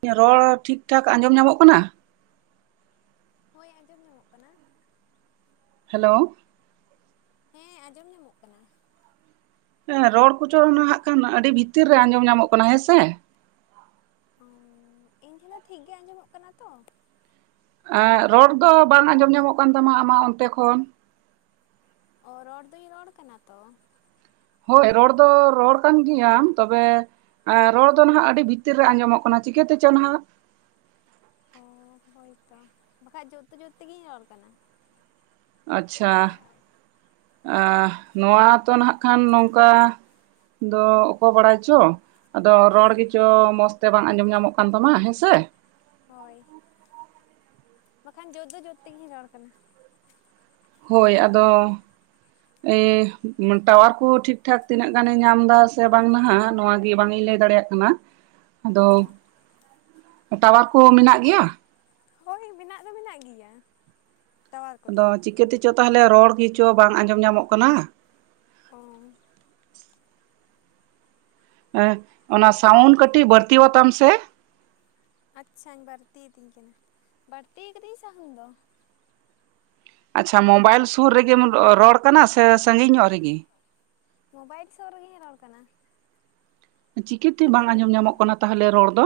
ᱤᱧᱟᱜ ᱨᱚᱲ ᱴᱷᱤᱠ ᱴᱷᱟᱠ ᱟᱸᱡᱚᱢ ᱧᱟᱢᱚᱜ ᱠᱟᱱᱟ ᱦᱳᱭ ᱟᱸᱡᱚᱢ ᱧᱟᱢᱚᱜ ᱠᱟᱱᱟ ᱦᱮᱞᱳ ᱦᱮᱸ ᱟᱸᱡᱚᱢ ᱧᱟᱢᱚᱜ ᱠᱟᱱᱟ ᱦᱮᱸ ᱨᱚᱲ ᱠᱩᱪᱚ ᱦᱟᱜ ᱠᱷᱟᱱ ᱟᱹᱰᱤ ᱵᱷᱤᱛᱤᱨ ᱨᱮ ᱟᱸᱡᱚᱢ ᱧᱟᱢᱚᱜ ᱠᱟᱱᱟ ᱦᱮᱸᱥᱮ ᱚᱻᱤᱧ ᱴᱷᱮᱱ ᱫᱚ ᱴᱷᱤᱠ ᱜᱮ ᱟᱸᱡᱚᱢᱚᱜ ᱠᱟᱱᱟ ᱛᱚ ᱟᱻᱨᱚᱲ ᱫᱚ ᱵᱟᱝ ᱟᱸᱡᱚᱢ ᱧᱟᱢᱚᱜ ᱠᱟᱱ ᱛᱟᱢᱟ ᱟᱢᱟᱜ ᱚᱱᱛᱮ ᱠᱷᱚᱱ ᱚᱻ ᱨᱚᱲ ᱫᱚᱧ ᱨᱚᱲ ᱠᱟᱱᱟ ᱛᱚ ᱦᱳᱭ ᱨᱚᱲ ᱫᱚ ᱨᱚᱲ ᱠᱟᱱ ᱜᱮᱭᱟᱢ ᱛᱚᱵᱮ ᱟᱻᱨᱚᱲ ᱫᱚ ᱱᱟᱦᱟᱜ ᱟᱹᱰᱤ ᱵᱷᱤᱛᱤᱨ ᱨᱮ ᱟᱸᱡᱚᱢᱚᱜ ᱠᱟᱱᱟ ᱪᱤᱠᱟᱹᱛᱮᱪᱚᱝ ᱱᱟᱦᱟᱜ ᱚᱻ ᱦᱳᱭ ᱛᱚ ᱵᱟᱠᱷᱟᱡ ᱡᱳᱨᱛᱮ ᱡᱳᱨᱛᱮ ᱛᱮᱜᱤᱧ ᱨᱚᱲ ᱠᱟᱱᱟ ᱟᱪᱪᱷᱟ ᱱᱚᱣᱟ ᱛᱚ ᱱᱟᱦᱟᱜ ᱠᱷᱟᱱ ᱱᱚᱝᱠᱟ ᱫᱚ ᱚᱠᱚᱭ ᱵᱟᱲᱟᱭ ᱪᱚ ᱟᱫᱚ ᱨᱚᱲ ᱦᱮᱸ ᱜᱮᱪᱚ ᱢᱚᱸᱡᱽ ᱛᱮ ᱵᱟᱝ ᱟᱸᱡᱚᱢ ᱧᱟᱢᱚᱜ ᱠᱟᱱ ᱛᱟᱢᱟ ᱦᱮᱸᱥᱮ ᱦᱳᱭ ᱵᱟᱠᱷᱟᱱ ᱡᱳᱨ ᱫᱚ ᱡᱳᱨ ᱛᱮᱜᱮᱧ ᱨᱚᱲ ᱠᱟᱱᱟ ᱦᱳᱭ ᱟᱫᱚ ᱮ ᱴᱟᱣᱟᱨ ᱠᱩ ᱴᱷᱤᱠ ᱴᱷᱟᱠ ᱛᱤᱱᱟᱹᱜ ᱜᱟᱱᱮ ᱧᱟᱢ ᱮᱫᱟ ᱥᱮ ᱵᱟᱝ ᱱᱟᱦᱟᱜ ᱱᱚᱣᱟ ᱜᱤ ᱵᱟᱝ ᱤᱧ ᱞᱟᱹᱭ ᱫᱟᱲᱮᱭᱟᱜ ᱠᱟᱱᱟ ᱟᱫᱚ ᱚ ᱴᱟᱣᱟᱨ ᱠᱚ ᱢᱮᱱᱟᱜ ᱜᱮᱭᱟ ᱦᱳᱭ ᱢᱮᱱᱟᱜ ᱫᱚ ᱢᱮᱱᱟᱜ ᱜᱮᱭᱟ ᱴᱟᱣᱟᱨ ᱠᱚᱫᱚ ᱟᱫᱚ ᱪᱤᱠᱟᱹᱛᱮᱪᱚ ᱛᱟᱦᱚᱞᱮ ᱨᱚᱲ ᱜᱮᱪᱚ ᱵᱟᱝ ᱟᱸᱡᱚᱢ ᱧᱟᱢᱚᱜ ᱠᱟᱱᱟ ᱚᱸ ᱮᱸ ᱚᱱᱟ ᱥᱟᱹᱩᱱ ᱠᱟᱹᱴᱤᱡ ᱵᱟᱹᱲᱛᱤᱣᱟᱛᱟᱢ ᱥᱮ ᱟᱪᱪᱷᱟᱧ ᱵᱟᱹᱲᱛᱤᱭᱟᱹᱛᱤᱧ ᱠᱟᱱᱟ ᱵᱟᱹᱲᱛᱤ ᱠᱟᱫᱤᱧ ᱥᱟᱦᱩᱱ ᱫᱚ ᱟᱪᱪᱷᱟ ᱢᱳᱵᱟᱭᱤᱞ ᱥᱩᱨ ᱨᱮᱜᱮᱢ ᱨᱚᱲ ᱠᱟᱱᱟ ᱥᱮ ᱥᱟᱺᱜᱤᱧ ᱧᱚᱜ ᱨᱮᱜᱤ ᱢᱳᱵᱟᱭᱤᱞ ᱥᱩᱨ ᱨᱮᱜᱤᱧ ᱨᱚᱲ ᱠᱟᱱᱟ ᱪᱤᱠᱟᱹᱛᱮ ᱵᱟᱝ ᱥᱟᱺᱜᱤᱧ ᱧᱚᱜ ᱟᱸᱡᱚᱢ ᱧᱟᱢᱚᱜ ᱨᱮᱛᱟᱢᱟ ᱠᱟᱱᱟ ᱛᱟᱦᱚᱞᱮ ᱨᱚᱲ ᱫᱚ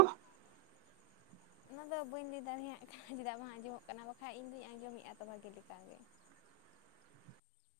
ᱚᱱᱟᱫᱚ ᱵᱟᱹᱧ ᱞᱟᱹᱭ ᱫᱟᱲᱮᱭᱟᱜ ᱠᱟᱱᱟ ᱪᱮᱫᱟᱜ ᱵᱟᱝ ᱟᱸᱡᱚᱢᱚᱜ ᱠᱟᱱᱟ ᱵᱟᱠᱷᱟᱡ ᱤᱧ ᱫᱩᱧ ᱟᱸᱡᱚᱢᱮᱫᱼᱟ ᱛᱚ ᱵᱷᱟᱜᱮ ᱞᱮᱠᱟ ᱜᱮ